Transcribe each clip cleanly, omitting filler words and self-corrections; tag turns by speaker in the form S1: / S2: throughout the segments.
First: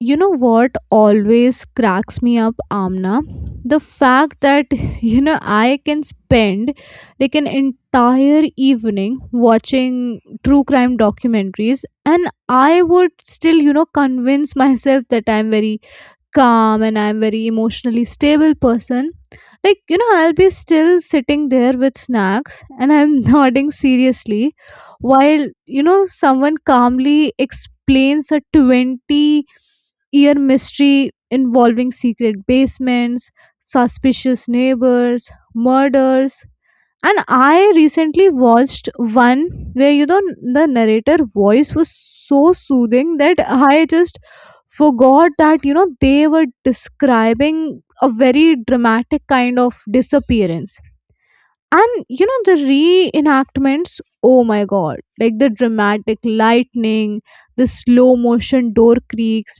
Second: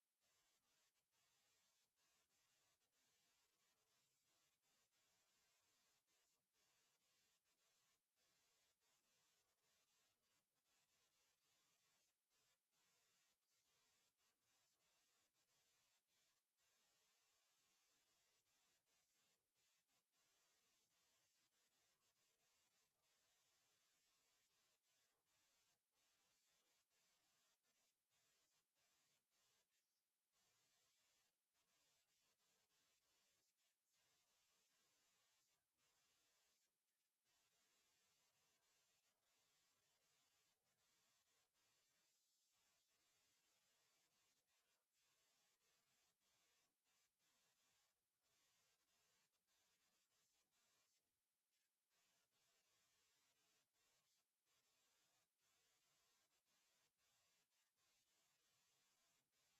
S1: You know what always cracks me up, Amna? The fact that, I can spend like an entire evening watching true crime documentaries, and I would still, convince myself that I'm very calm and I'm very emotionally stable person. Like, I'll be still sitting there with snacks, and I'm nodding seriously while someone calmly explains a 20-year mystery involving secret basements, suspicious neighbors, murders. And I recently watched one where the narrator voice was so soothing that I just forgot that they were describing a very dramatic kind of disappearance. And the reenactments, oh my god, like the dramatic lightning, the slow motion door creaks,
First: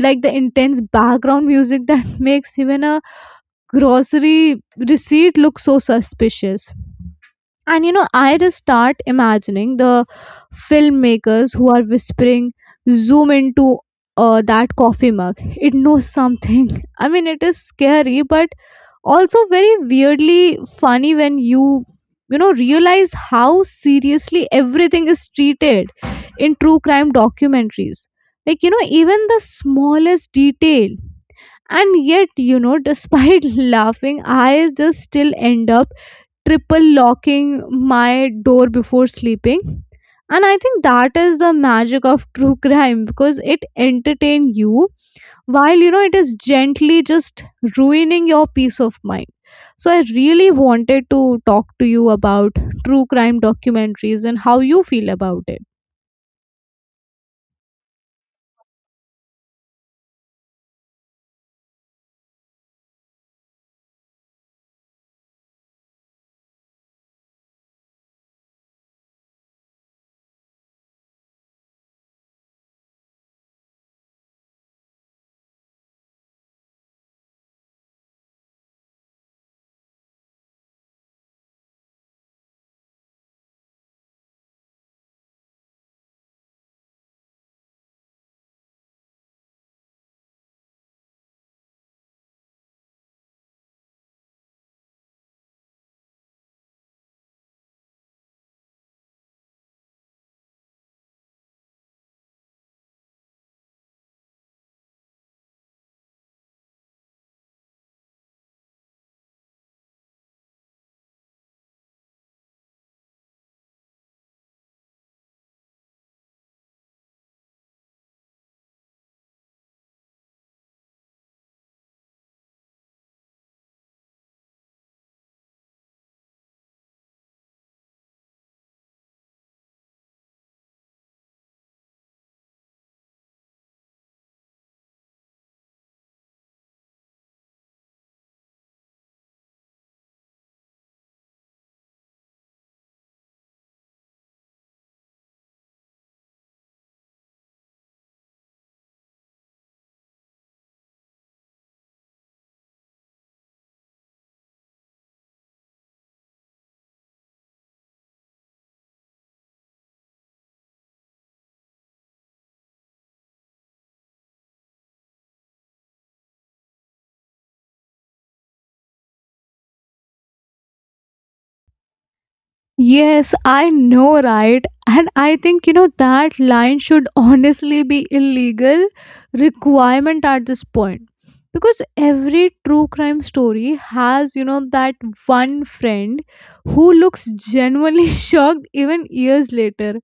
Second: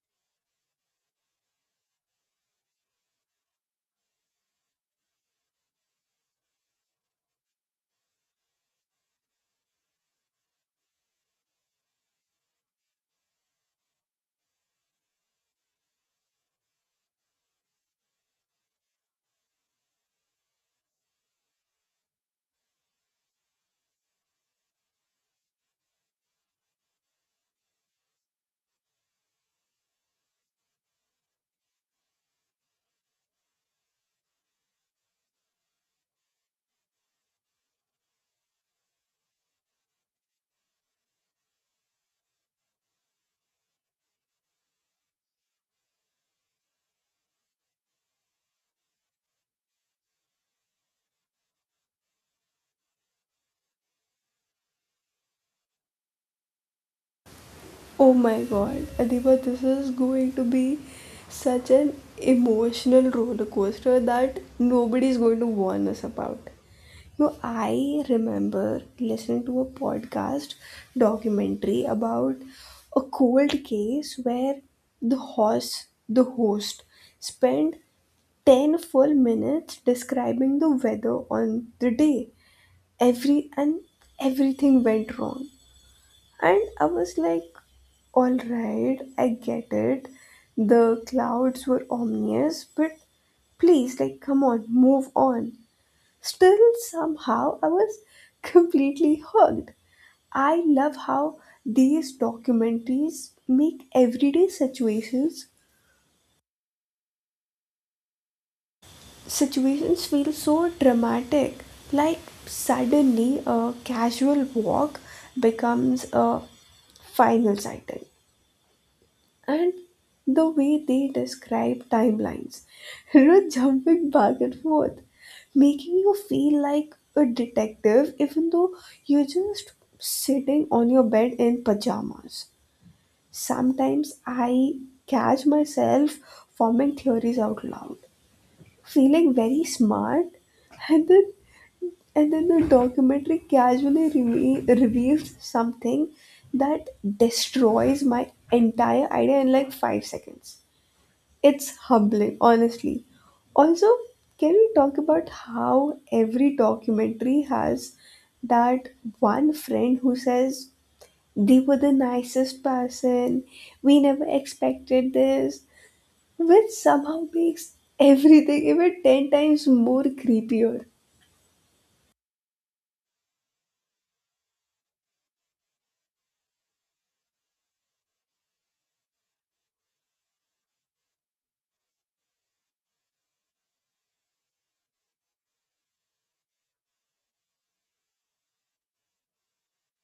S1: like the intense background music that makes even a grocery receipt look so suspicious. I just start imagining the filmmakers who are whispering, zoom into that coffee mug. It knows something. I mean, it is scary, but also very weirdly funny when you realize how seriously everything is treated in true crime documentaries. Even the smallest detail. And yet despite laughing, I just still end up triple locking my door before sleeping. And I think that is the magic of true crime, because it entertains you while it is gently just ruining your peace of mind. So I really wanted to talk to you about true crime documentaries and how you feel about it.
S2: Oh my god, Adiba, this is going to be such an emotional roller coaster that nobody is going to warn us about. No, I remember listening to a podcast documentary about a cold case where the host spent 10 full minutes describing the weather on the day. Every and everything went wrong. And I was like, all right, I get it. The clouds were ominous, but please, like, come on, move on. Still, somehow, I was completely hooked. I love how these documentaries make everyday situations feel so dramatic. Like suddenly a casual walk becomes a final sighting. And the way they describe timelines, jumping back and forth, making you feel like a detective even though you're just sitting on your bed in pajamas. Sometimes I catch myself forming theories out loud, feeling very smart, and then the documentary casually reveals something that destroys my entire idea in like 5 seconds. It's humbling, honestly. Also, can we talk about how every documentary has that one friend who says, "They were the nicest person, we never expected this," which somehow makes everything even 10 times more creepier.
S1: Yes, I know, right? And I think, that line should honestly be illegal requirement at this point. Because every true crime story has, that one friend who looks genuinely shocked even years later.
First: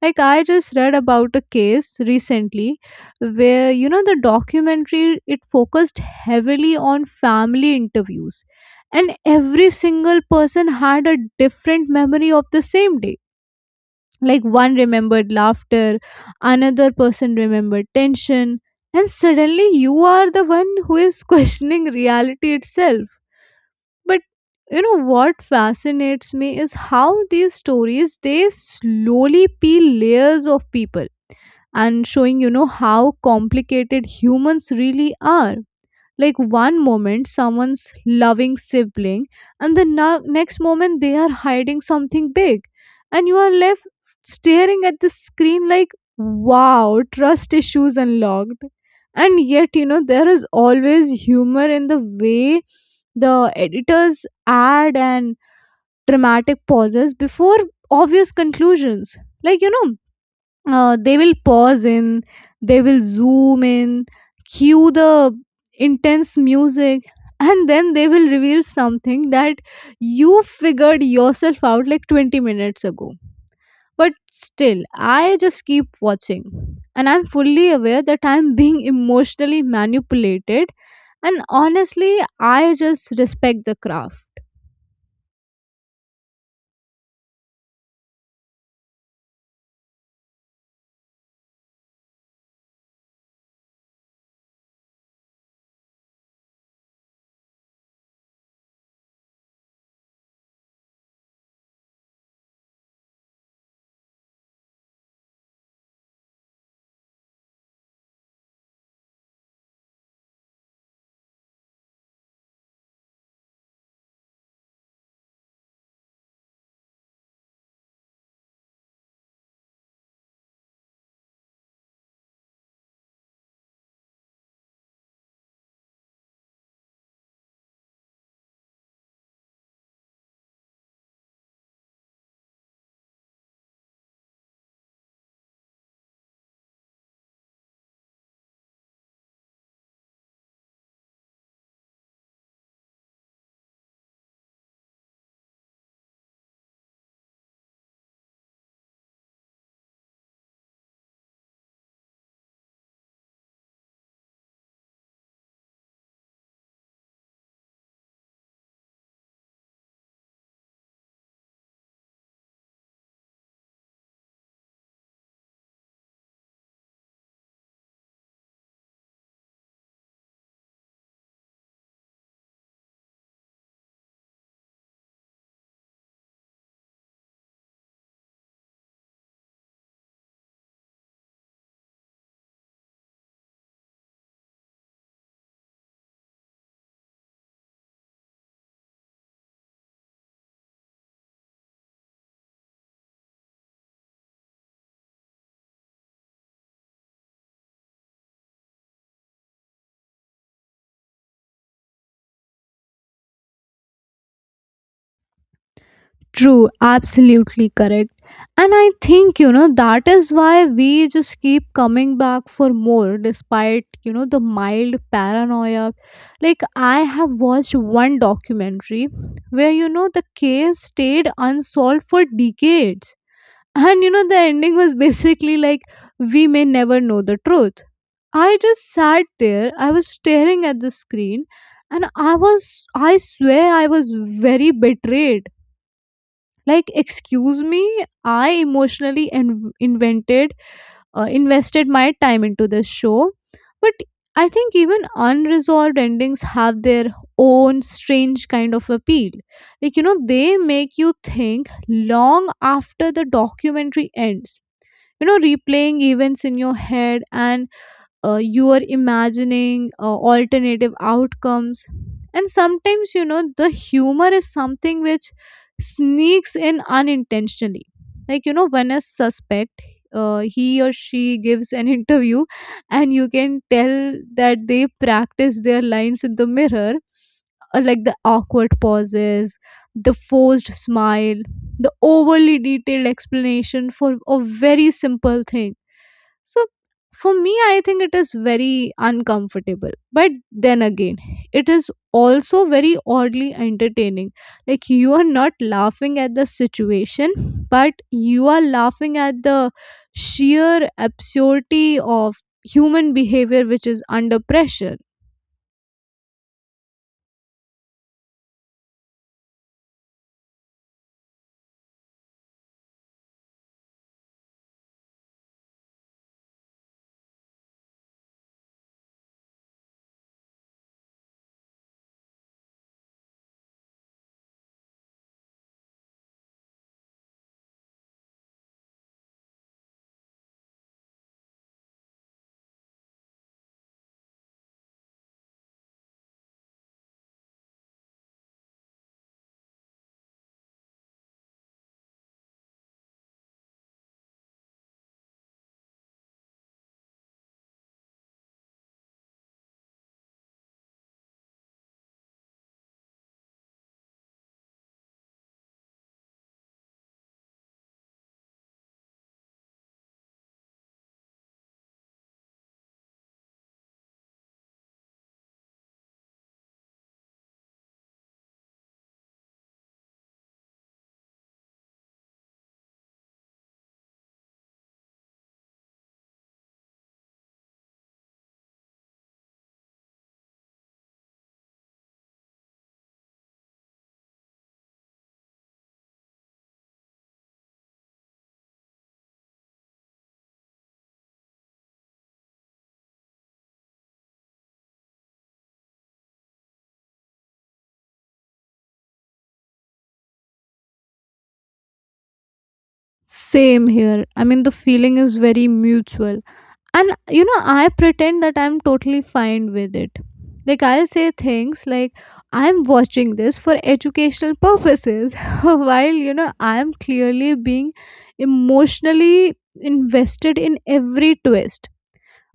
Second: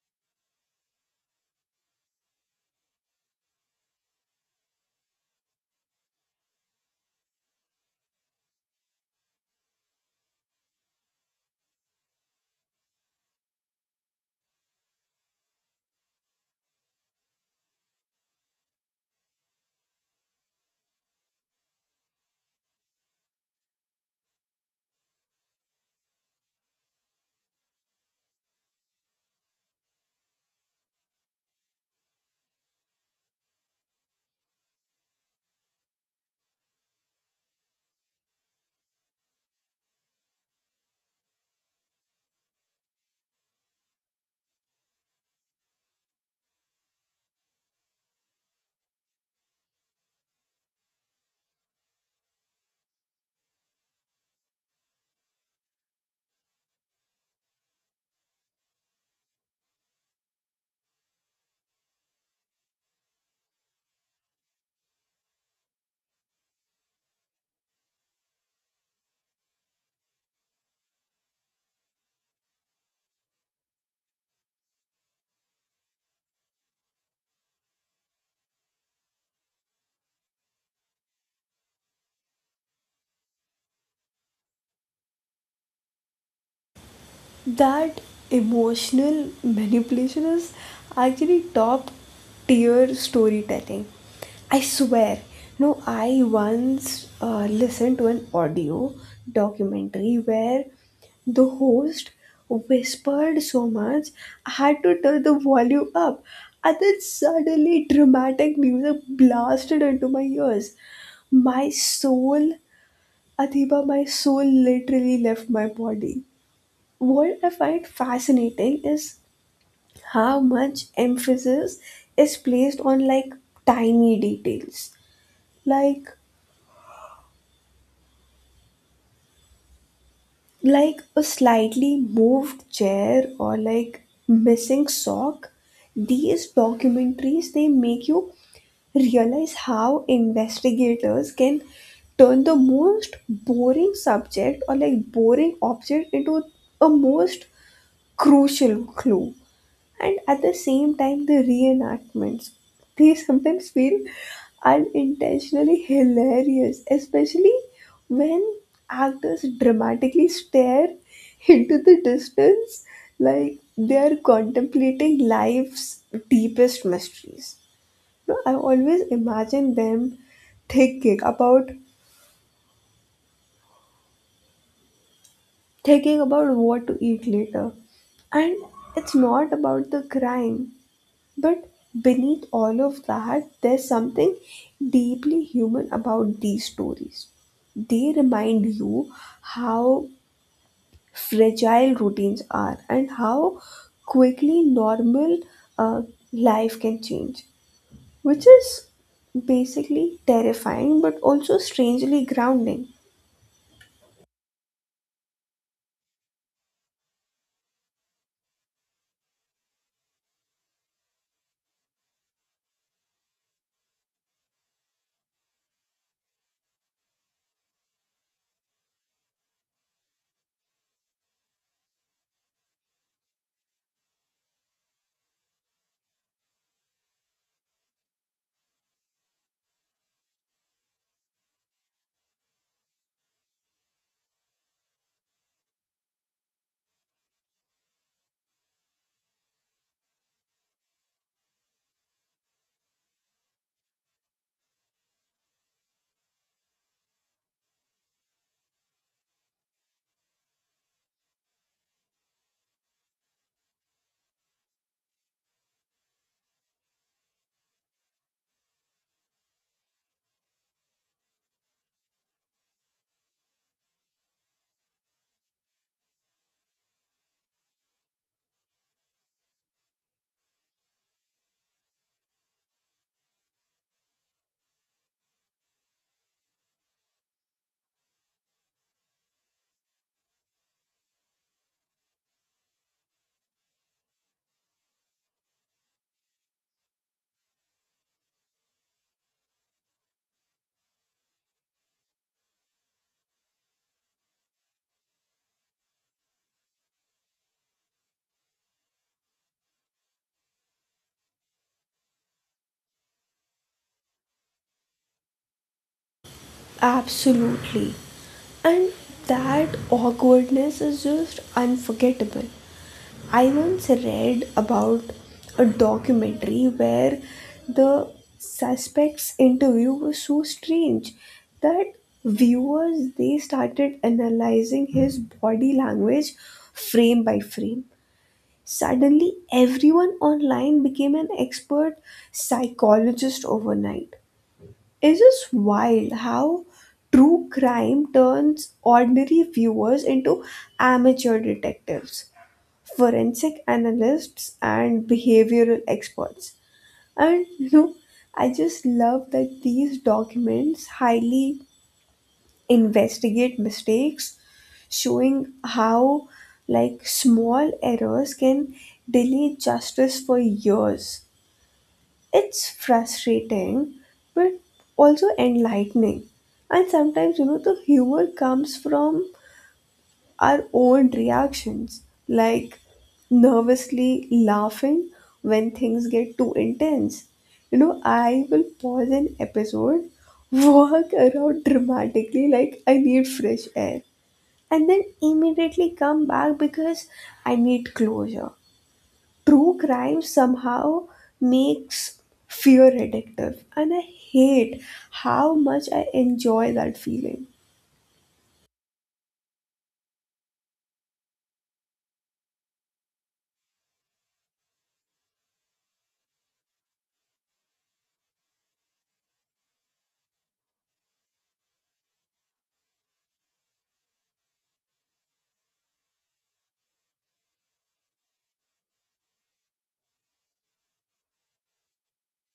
S1: Like, I just read about a case recently where the documentary it focused heavily on family interviews, and every single person had a different memory of the same day. Like, one remembered laughter, another person remembered tension, and suddenly you are the one who is questioning reality itself. But what fascinates me is how these stories they slowly peel layers of people, and showing how complicated humans really are. Like, one moment someone's loving sibling, and the next moment they are hiding something big, and you are left staring at the screen like, wow, trust issues unlocked. And yet there is always humor in the way the editors add and dramatic pauses before obvious conclusions. Like, they will they will zoom in, cue the intense music, and then they will reveal something that you figured yourself out like 20 minutes ago. But still, I just keep watching, and I'm fully aware that I'm being emotionally manipulated. And honestly, I just respect the craft.
S2: That emotional manipulation is actually top tier storytelling, I swear. No, I once listened to an audio documentary where the host whispered so much I had to turn the volume up, and then suddenly dramatic music blasted into my ears. My soul, Adiba, my soul literally left my body. What I find fascinating is how much emphasis is placed on like tiny details, like like a slightly moved chair or like missing sock. These documentaries, they make you realize how investigators can turn the most boring subject or like boring object into a most crucial clue. And at the same time, the reenactments, they sometimes feel unintentionally hilarious, especially when actors dramatically stare into the distance like they are contemplating life's deepest mysteries. No, I always imagine them thinking about thinking about what to eat later, and it's not about the crime. But beneath all of that, there's something deeply human about these stories. They remind you how fragile routines are and how quickly normal uh, life can change, which is basically terrifying but also strangely grounding.
S1: True, absolutely correct. And I think, that is why we just keep coming back for more despite, the mild paranoia. Like, I have watched one documentary where, the case stayed unsolved for decades. And, the ending was basically like, we may never know the truth. I just sat there, I was staring at the screen, and I was, I swear, I was very betrayed. Like, excuse me, I emotionally inv- invented invested my time into this show. But I think even unresolved endings have their own strange kind of appeal. Like, they make you think long after the documentary ends, replaying events in your head, and you are imagining alternative outcomes. And sometimes the humor is something which sneaks in unintentionally, like when a suspect he or she gives an interview, and you can tell that they practice their lines in the mirror. Like, the awkward pauses, the forced smile, the overly detailed explanation for a very simple thing. So for me, I think it is very uncomfortable. But then again, it is also very oddly entertaining. Like, you are not laughing at the situation, but you are laughing at the sheer absurdity of human behavior which is under pressure.
S2: Absolutely. And that awkwardness is just unforgettable. I once read about a documentary where the suspect's interview was so strange that viewers, they started analyzing his body language frame by frame. Suddenly everyone online became an expert psychologist overnight. It's just wild how true crime turns ordinary viewers into amateur detectives, forensic analysts, and behavioral experts. And I just love that these documents highly investigate mistakes, showing how like small errors can delay justice for years. It's frustrating but also enlightening. And sometimes the humor comes from our own reactions, like nervously laughing when things get too intense. You know, I will pause an episode, walk around dramatically like I need fresh air, and then immediately come back because I need closure. True crime somehow makes fear addictive, and I hate how much I enjoy that feeling.
S1: Same here. I mean, the feeling is very mutual. And I pretend that I'm totally fine with it. Like, I'll say things like, I'm watching this for educational purposes, while I'm clearly being emotionally invested in every twist.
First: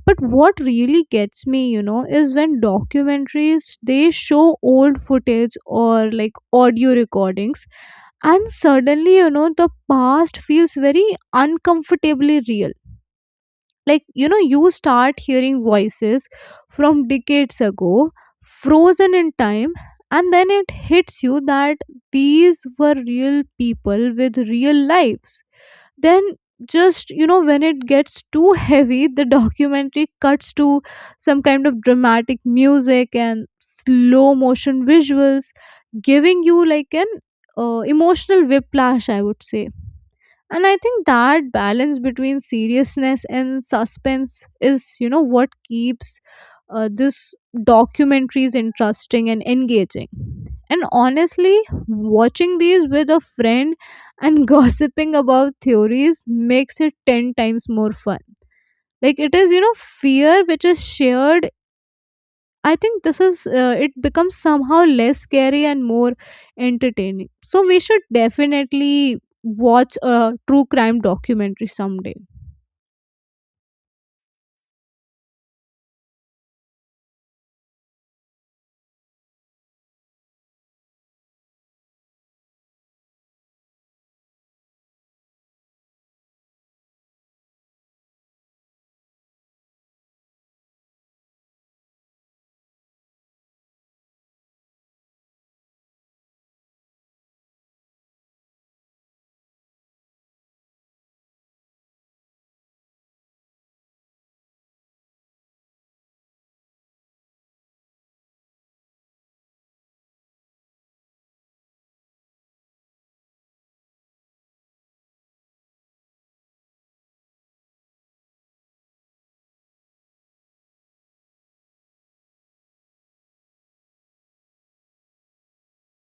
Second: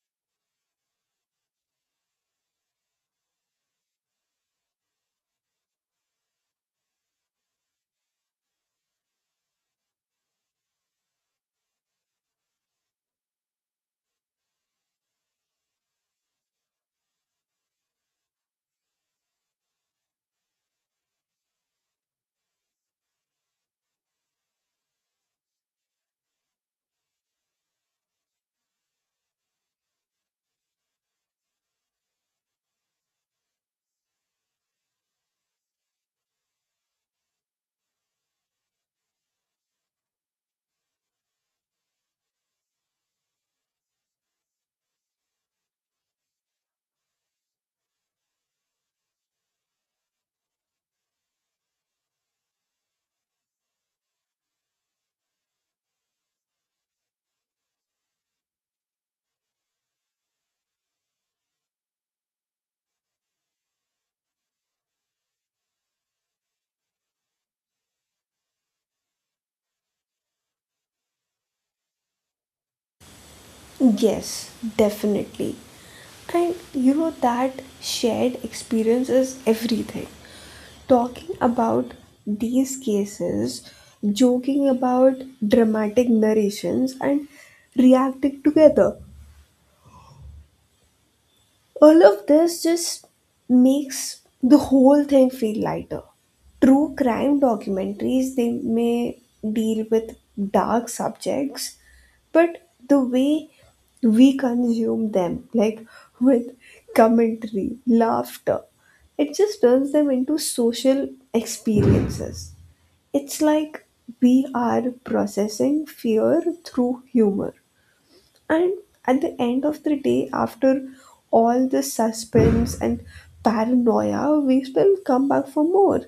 S1: But what really gets me, is when documentaries they show old footage or like audio recordings, and suddenly the past feels very uncomfortably real. Like, you start hearing voices from decades ago, frozen in time, and then it hits you that these were real people with real lives. Then just when it gets too heavy, the documentary cuts to some kind of dramatic music and slow motion visuals, giving you like an emotional whiplash, I would say. And I think that balance between seriousness and suspense is, what keeps this documentaries interesting and engaging. And honestly, watching these with a friend and gossiping about theories makes it 10 times more fun. Like, it is, fear which is shared. I think this is it becomes somehow less scary and more entertaining. So we should definitely watch a true crime documentary someday.
S2: Yes, definitely. And you know that shared experience is everything. Talking about these cases, joking about dramatic narrations, and reacting together, all of this just makes the whole thing feel lighter. True crime documentaries, they may deal with dark subjects, but the way we consume them, like with commentary, laughter, it just turns them into social experiences. It's like we are processing fear through humor. And at the end of the day, after all this suspense and paranoia, we will come back for more,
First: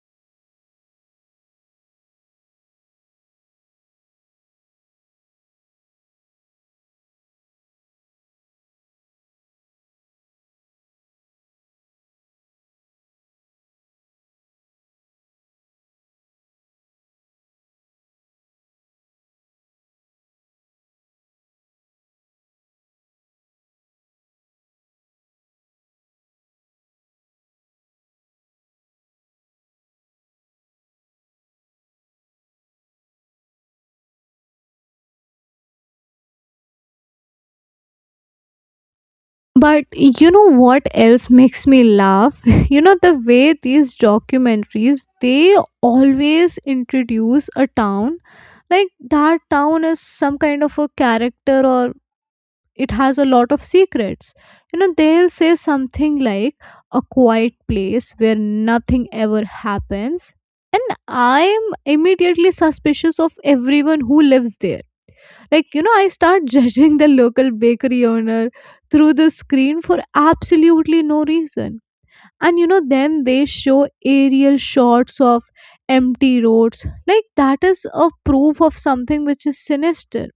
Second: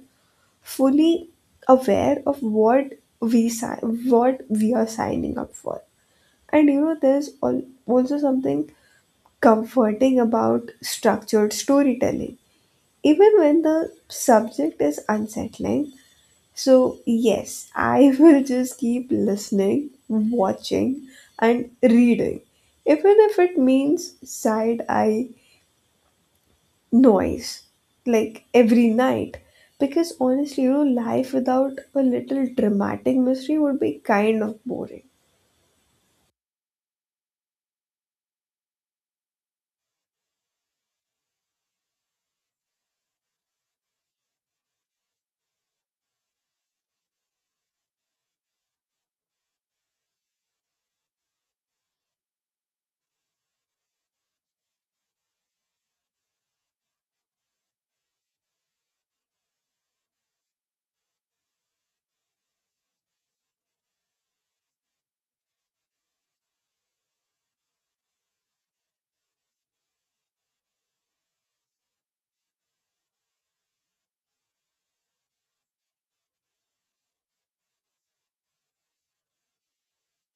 S2: fully aware of what we si- what we are signing up for. And you know, there's also something comforting about structured storytelling. Even when the subject is unsettling, so, yes, I will just keep listening, watching, and reading, even if it means side eye noise, like every night. Because honestly, you know, life without a little dramatic mystery would be kind of boring.
S1: But you know what else makes me laugh? The way these documentaries they always introduce a town like that town is some kind of a character or it has a lot of secrets. They'll say something like, a quiet place where nothing ever happens. And I'm immediately suspicious of everyone who lives there. Like, I start judging the local bakery owner through the screen for absolutely no reason. And then they show aerial shots of empty roads, like that is a proof of something which is sinister.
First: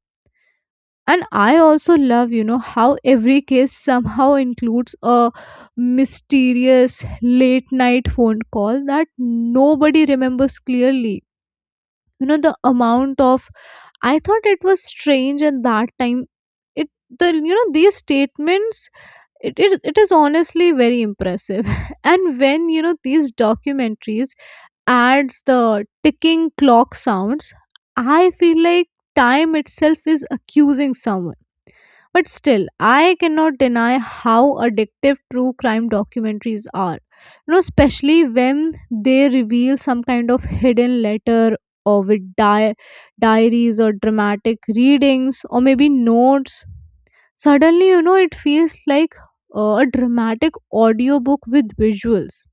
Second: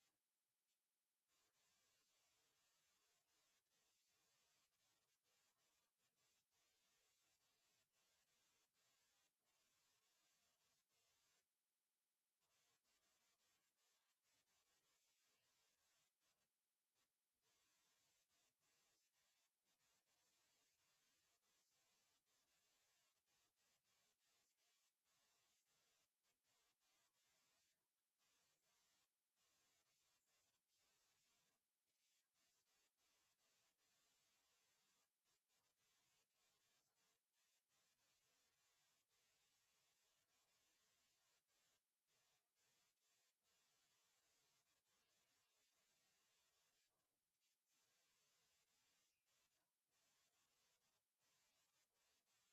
S1: And I also love how every case somehow includes a mysterious late night phone call that nobody remembers clearly. The amount of, I thought it was strange at that time, it the you know these statements, it is honestly very impressive. And when these documentaries adds the ticking clock sounds, I feel like time itself is accusing someone. But still, I cannot deny how addictive true crime documentaries are. You know, especially when they reveal some kind of hidden letter, or with diaries, or dramatic readings, or maybe notes. Suddenly, it feels like a dramatic audiobook with visuals.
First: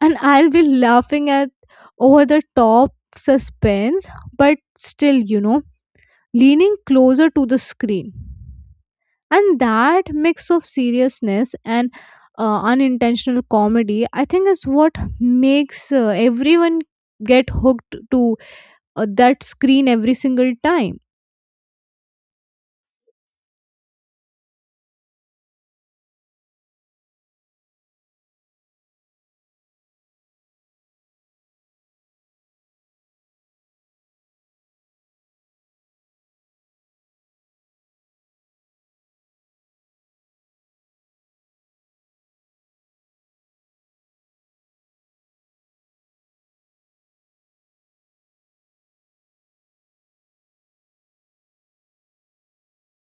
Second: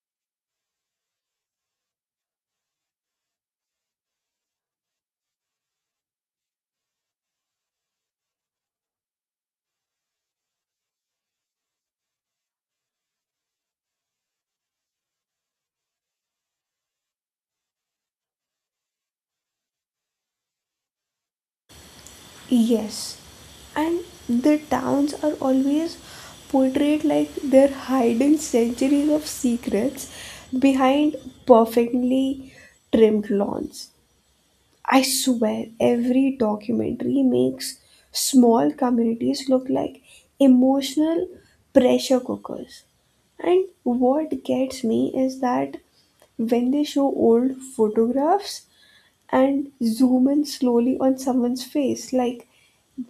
S1: And I'll be laughing at over the top suspense, but still, leaning closer to the screen. And that mix of seriousness and unintentional comedy, I think, is what makes everyone get hooked to that screen every single time.
S2: Yes, and the towns are always portrayed like they're hiding centuries of secrets behind perfectly trimmed lawns. I swear, every documentary makes small communities look like emotional pressure cookers. And what gets me is that when they show old photographs and zoom in slowly on someone's face, like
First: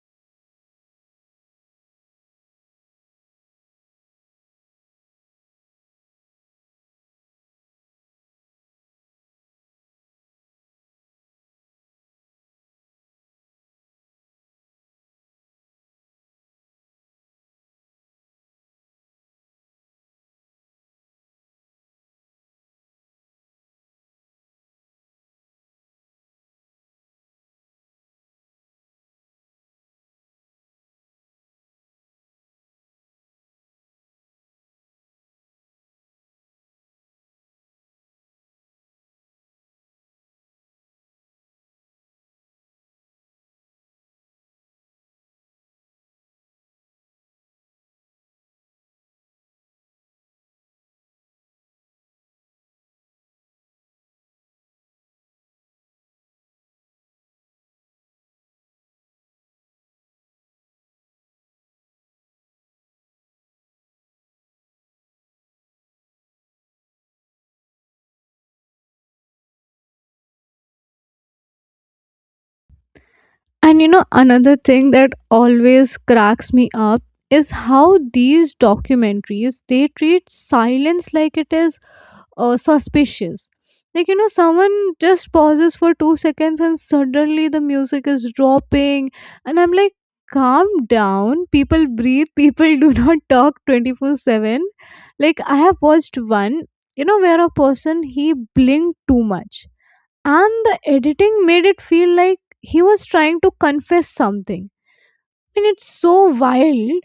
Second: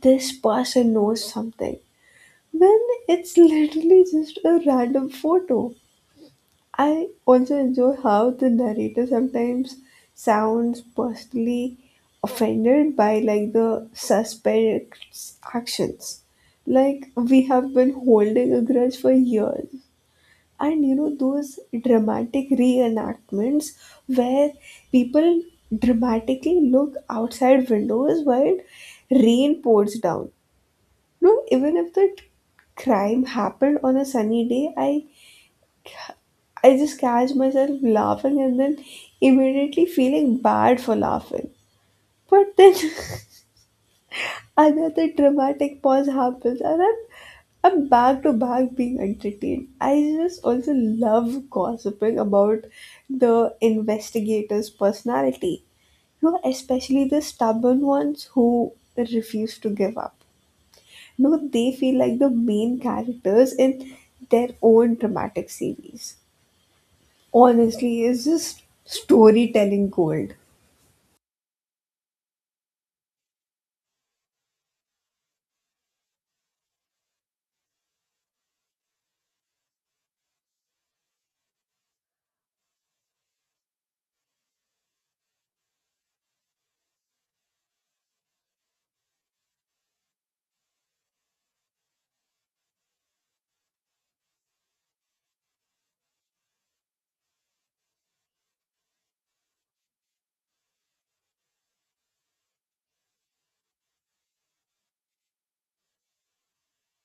S2: this person knows something, when it's literally just a random photo. I also enjoy how the narrator sometimes sounds personally offended by like the suspect's actions. Like we have been holding a grudge for years. And you know those dramatic reenactments where people dramatically look outside windows while rain pours down. No, even if the crime happened on a sunny day, I just catch myself laughing and then immediately feeling bad for laughing. But then another dramatic pause happens and I'm back to back being entertained. I just also love gossiping about the investigator's personality. You know, especially the stubborn ones who refuse to give up. No, they feel like the main characters in their own dramatic series. Honestly, it's just storytelling gold.
S1: And you know, another thing that always cracks me up is how these documentaries they treat silence like it is suspicious. Like, someone just pauses for 2 seconds, and suddenly the music is dropping. And I'm like, calm down. People breathe. People do not talk 24/7. Like, I have watched one, where a person he blinked too much. And the editing made it feel like he was trying to confess something. I mean, it's so wild.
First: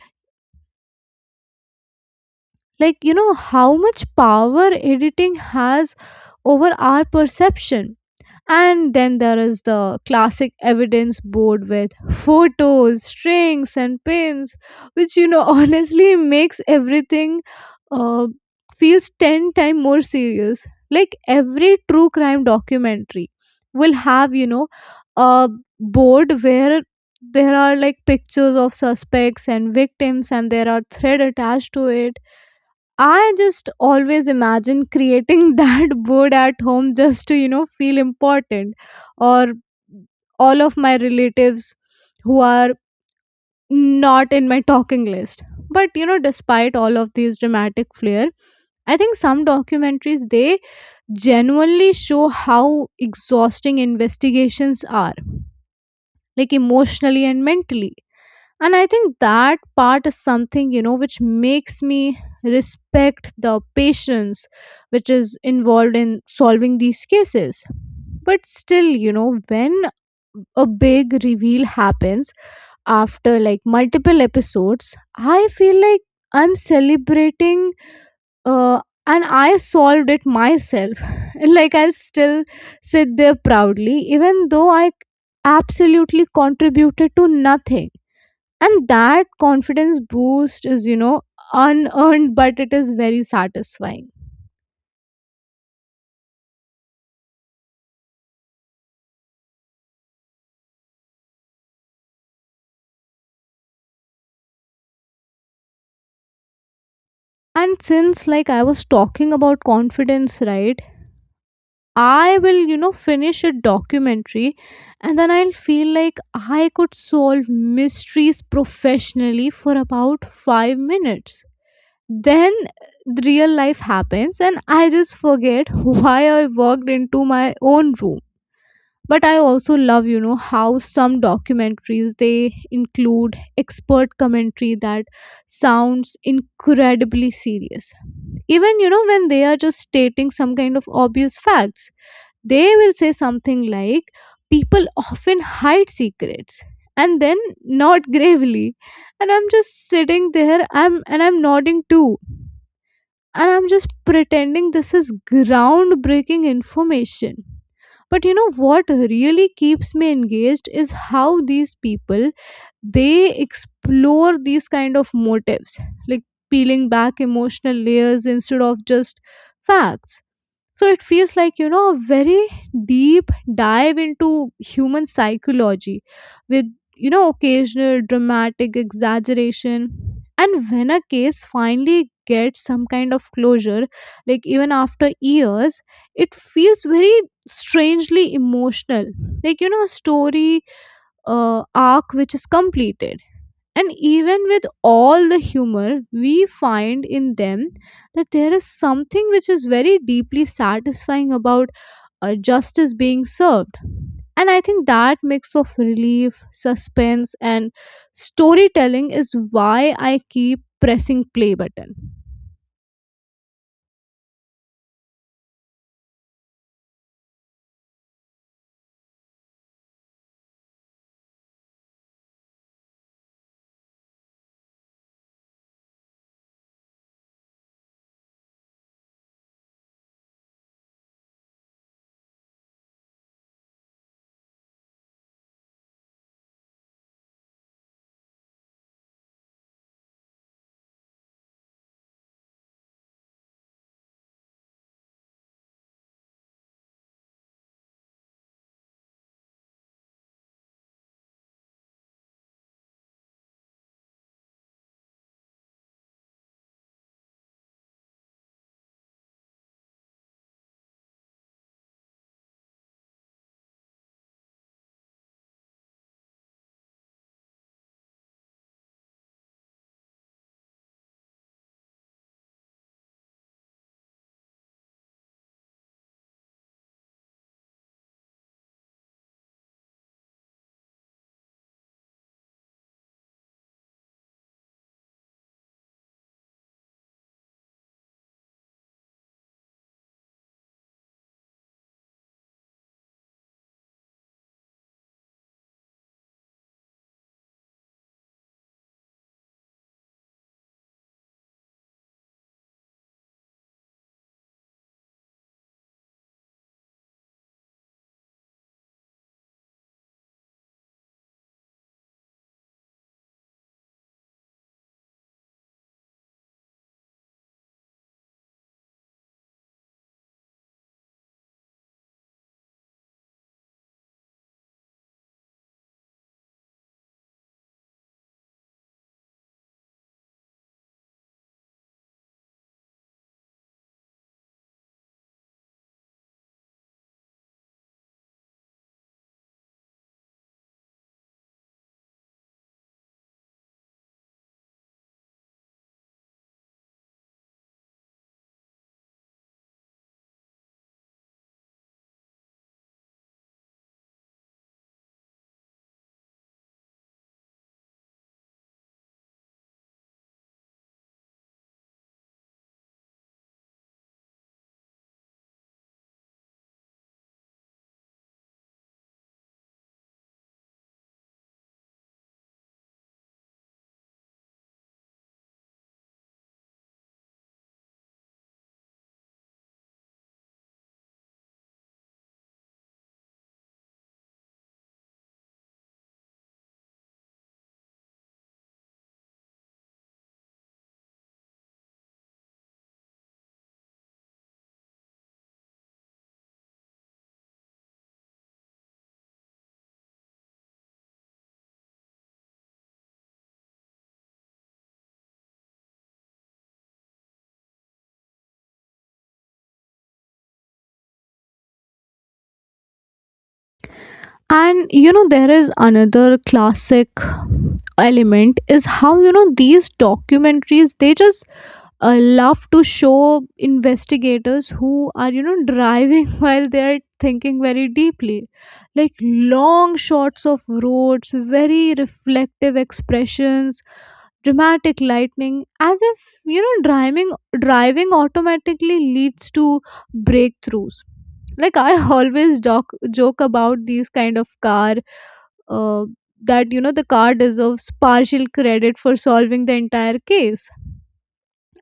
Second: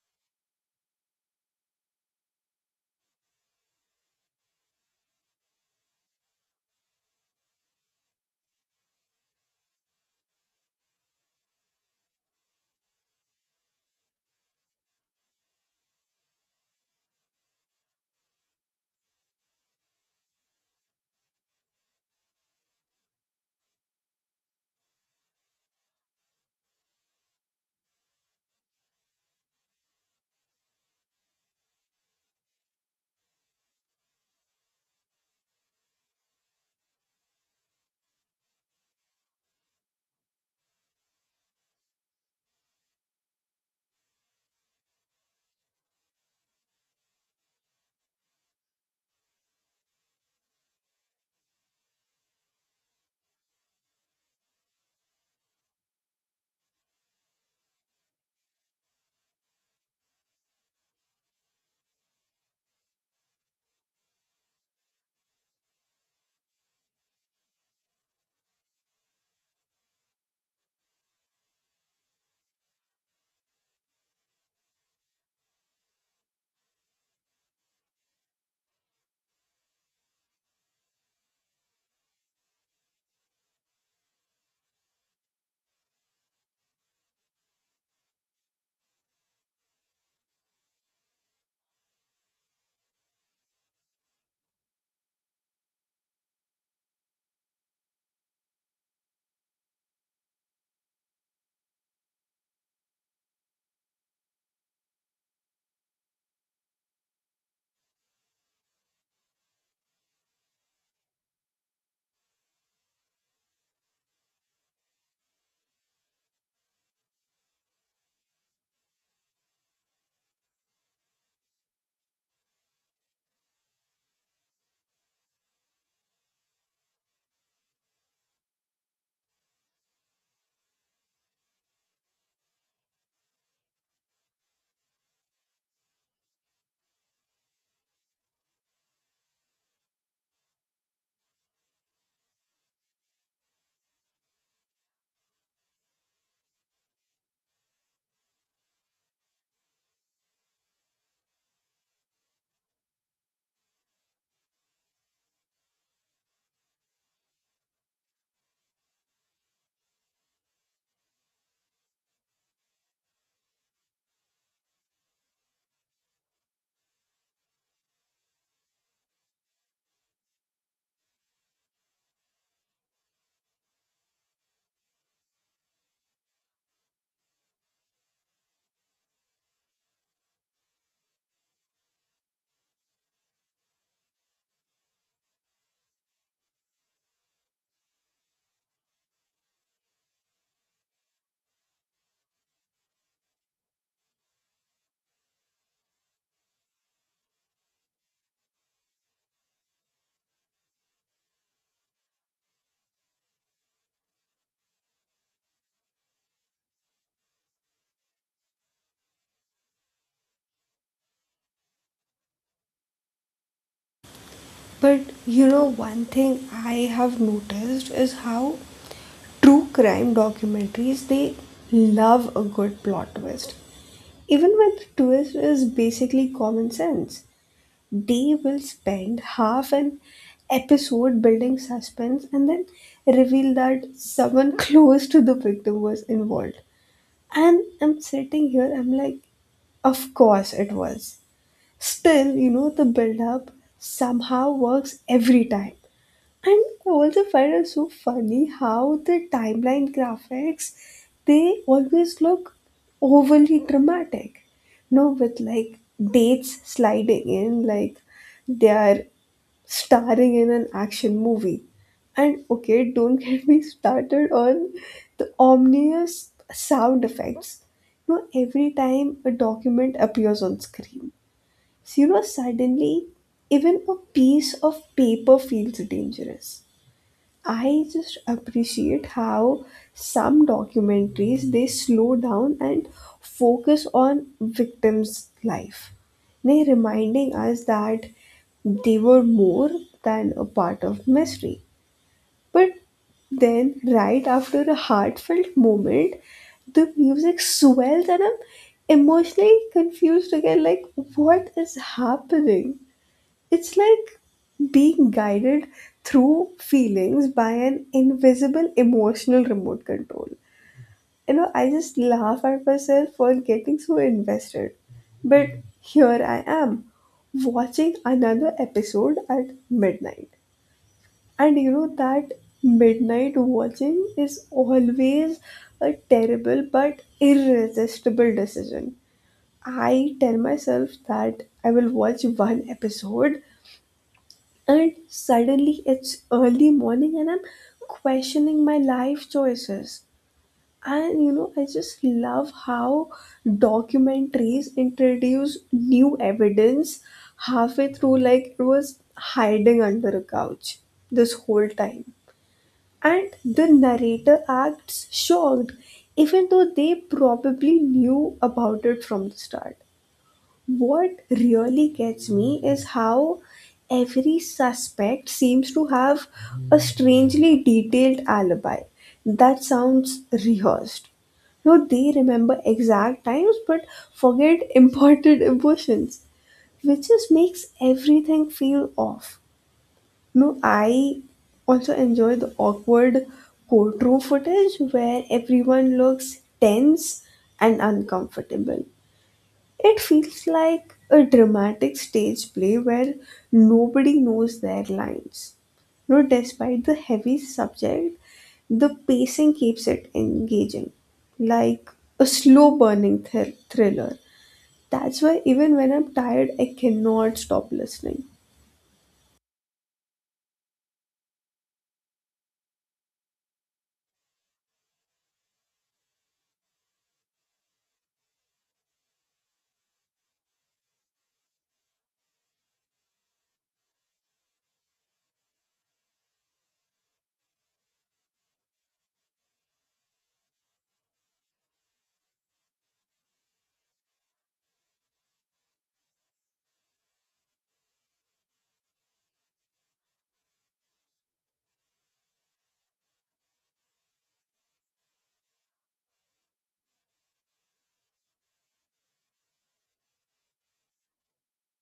S1: Like, how much power editing has over our perception. And then there is the classic evidence board with photos, strings, and pins, which honestly makes everything uh, feels 10 times more serious. Like, every true crime documentary will have, a board where there are like pictures of suspects and victims, and there are thread attached to it. I just always imagine creating that board at home just to, feel important. Or all of my relatives who are not in my talking list. But, you know, despite all of these dramatic flair, I think some documentaries they genuinely show how exhausting investigations are, like emotionally and mentally. And I think that part is something, you know, which makes me respect the patience which is involved in solving these cases. But still, you know, when a big reveal happens after like multiple episodes, I feel like I'm celebrating uh, and I solved it myself like I'll still sit there proudly even though I absolutely contributed to nothing. And that confidence boost is, you know, unearned, but it is very satisfying. And since like I was talking about confidence, right, I will, you know, finish a documentary and then I'll feel like I could solve mysteries professionally for about 5 minutes. Then the real life happens and I just forget why I walked into my own room. But I also love, you know, how some documentaries they include expert commentary that sounds incredibly serious, even, you know, when they are just stating some kind of obvious facts. They will say something like, people often hide secrets, and then nod gravely. And I'm just sitting there, I'm and I'm nodding too, and I'm just pretending this is groundbreaking information. But you know what really keeps me engaged is how these people they explore these kind of motives, like peeling back emotional layers instead of just facts. So it feels like, you know, a very deep dive into human psychology with, you know, occasional dramatic exaggeration. And when a case finally gets some kind of closure, like even after years, it feels very strangely emotional. Like, you know, a story arc which is completed. And even with all the humor we find in them, that there is something which is very deeply satisfying about justice being served. And I think that mix of relief, suspense, and storytelling is why I keep pressing play button.
S2: But you know, one thing I have noticed is how true crime documentaries, they love a good plot twist. Even when the twist is basically common sense, they will spend half an episode building suspense and then reveal that someone close to the victim was involved. And I'm sitting here, I'm like, of course it was. Still, you know, the build up somehow works every time. And I also find it so funny how the timeline graphics, they always look overly dramatic. No, with like dates sliding in like they are starring in an action movie. And okay, don't get me started on the ominous sound effects. You know, every time a document appears on screen, you know, suddenly, even a piece of paper feels dangerous. I just appreciate how some documentaries, they slow down and focus on victims' life. They reminding us that they were more than a part of mystery. But then, right after a heartfelt moment, the music swells and I'm emotionally confused again. Like, what is happening? It's like being guided through feelings by an invisible emotional remote control. You know, I just laugh at myself for getting so invested. But here I am, watching another episode at midnight. And you know, that midnight watching is always a terrible but irresistible decision. I tell myself that I will watch one episode and suddenly it's early morning and I'm questioning my life choices. And you know, I just love how documentaries introduce new evidence halfway through like it was hiding under a couch this whole time. And the narrator acts shocked even though they probably knew about it from the start. What really gets me is how every suspect seems to have a strangely detailed alibi that sounds rehearsed. No, they remember exact times but forget important emotions, which just makes everything feel off. No, I also enjoy the awkward courtroom footage where everyone looks tense and uncomfortable. It feels like a dramatic stage play where nobody knows their lines. No, despite the heavy subject, the pacing keeps it engaging, like a slow burning thriller. That's why even when I'm tired, I cannot stop listening.
S1: And you know, there is another classic element is how, you know, these documentaries they just love to show investigators who are, you know, driving while they are thinking very deeply, like long shots of roads, very reflective expressions, dramatic lightning, as if, you know, driving driving automatically leads to breakthroughs. Like I always joke about these kind of car, uh, that, you know, the car deserves partial credit for solving the entire case.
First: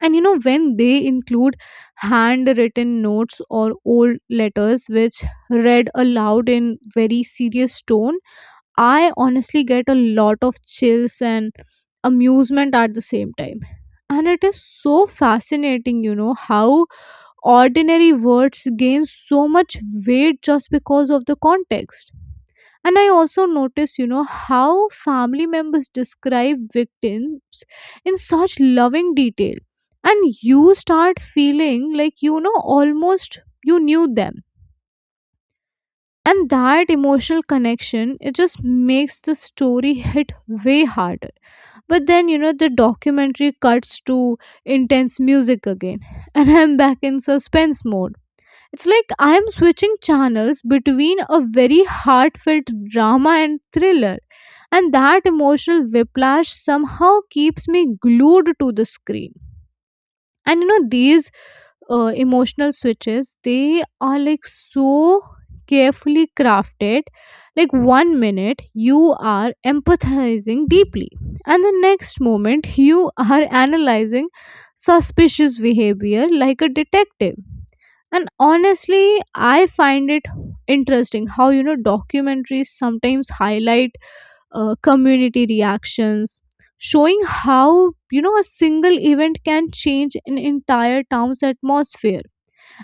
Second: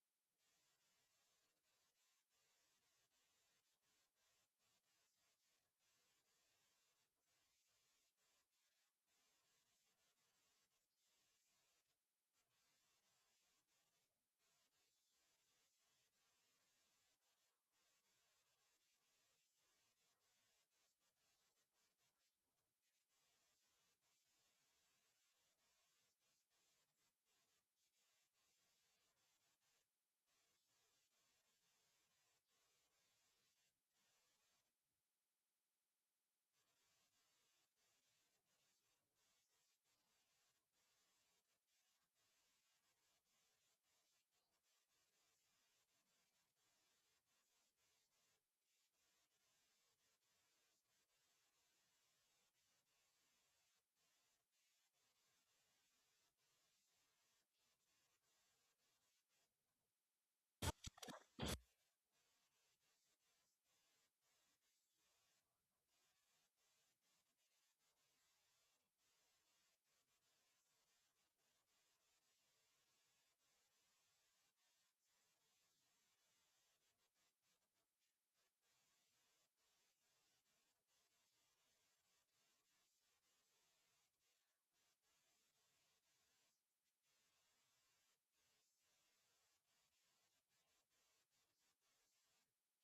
S1: And you know, when they include handwritten notes or old letters which read aloud in very serious tone, I honestly get a lot of chills and amusement at the same time. And it is so fascinating, you know, how ordinary words gain so much weight just because of the context. And I also notice, you know, how family members describe victims in such loving detail. And you start feeling like, you know, almost you knew them. And that emotional connection, it just makes the story hit way harder. But then, you know, the documentary cuts to intense music again. And I'm back in suspense mode. It's like I am switching channels between a very heartfelt drama and thriller, and that emotional whiplash somehow keeps me glued to the screen. And you know these emotional switches, they are like so carefully crafted. Like one minute you are empathizing deeply and the next moment you are analyzing suspicious behavior like a detective. And honestly I find it interesting how, you know, documentaries sometimes highlight community reactions, showing how, you know, a single event can change an entire town's atmosphere.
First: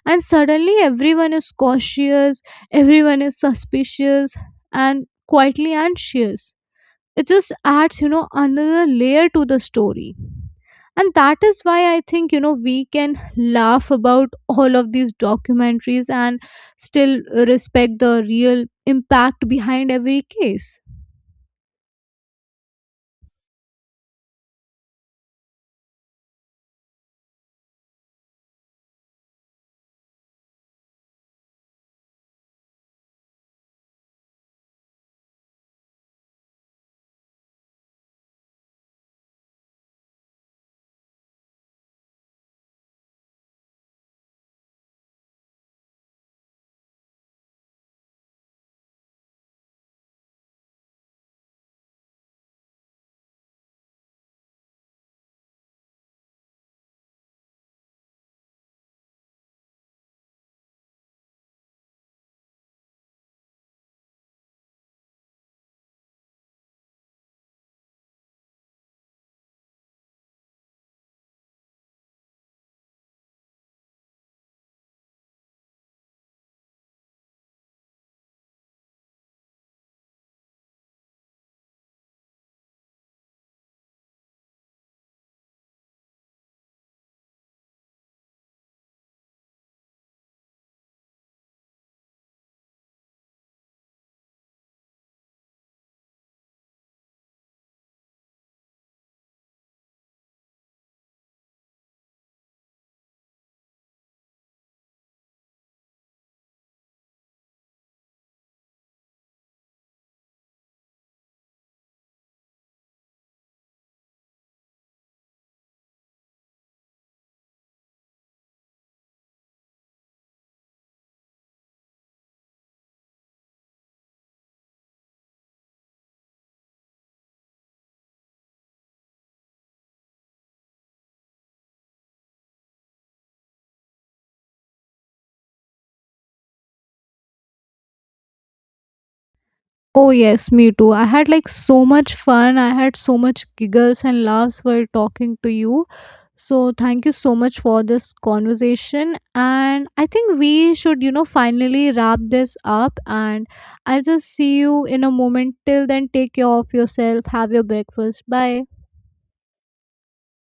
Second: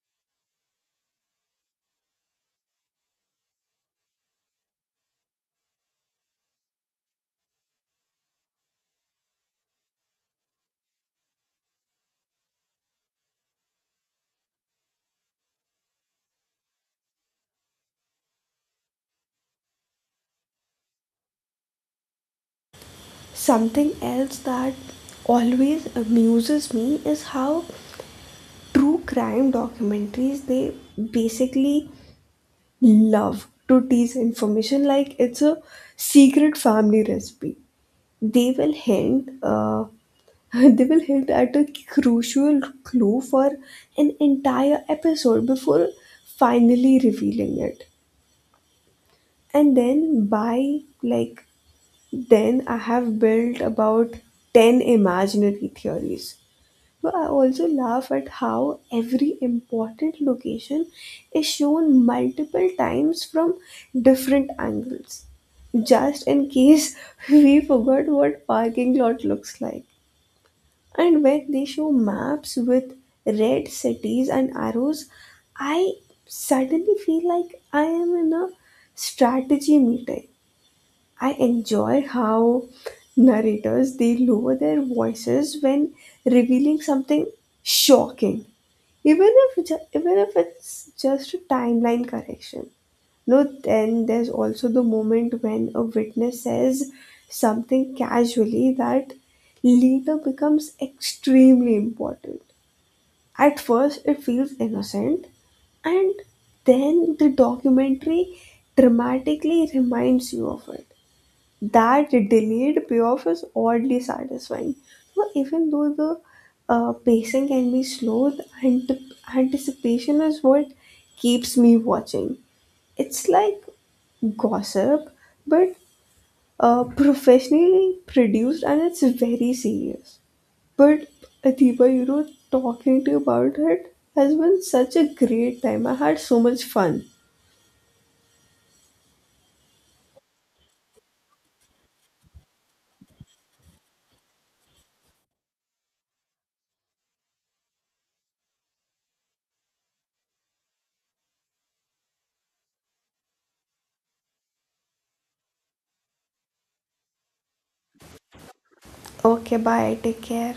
S1: And suddenly everyone is cautious, everyone is suspicious, and quietly anxious. It just adds, you know, another layer to the story. And that is why I think, you know, we can laugh about all of these documentaries and still respect the real impact behind every case.
S2: Something else that always amuses me is how true crime documentaries, they basically love to tease information like it's a secret family recipe. They will hint, uh, they will hint at a crucial clue for an entire episode before finally revealing it. And then by like then I have built about 10 imaginary theories. But I also laugh at how every important location is shown multiple times from different angles, just in case we forgot what parking lot looks like. And when they show maps with red cities and arrows, I suddenly feel like I am in a strategy meeting. I enjoy how narrators, they lower their voices when revealing something shocking, even if even if it's just a timeline correction. No, then there's also the moment when a witness says something casually that later becomes extremely important. At first, it feels innocent, and then the documentary dramatically reminds you of it. That delayed payoff is oddly satisfying. So even though the pacing can be slow, the anticipation is what keeps me watching. It's like gossip, but professionally produced and it's very serious. But Adiba, you know, talking to you about it has been such a great time. I had so much fun.
S1: Oh, yes, me too. I had like so much fun. I had so much giggles and laughs while talking to you. So, thank you so much for this conversation. And I think we should, you know, finally wrap this up. And I'll just see you in a moment. Till then, take care of yourself. Have your breakfast. Bye.
S2: Okay, bye. Take care.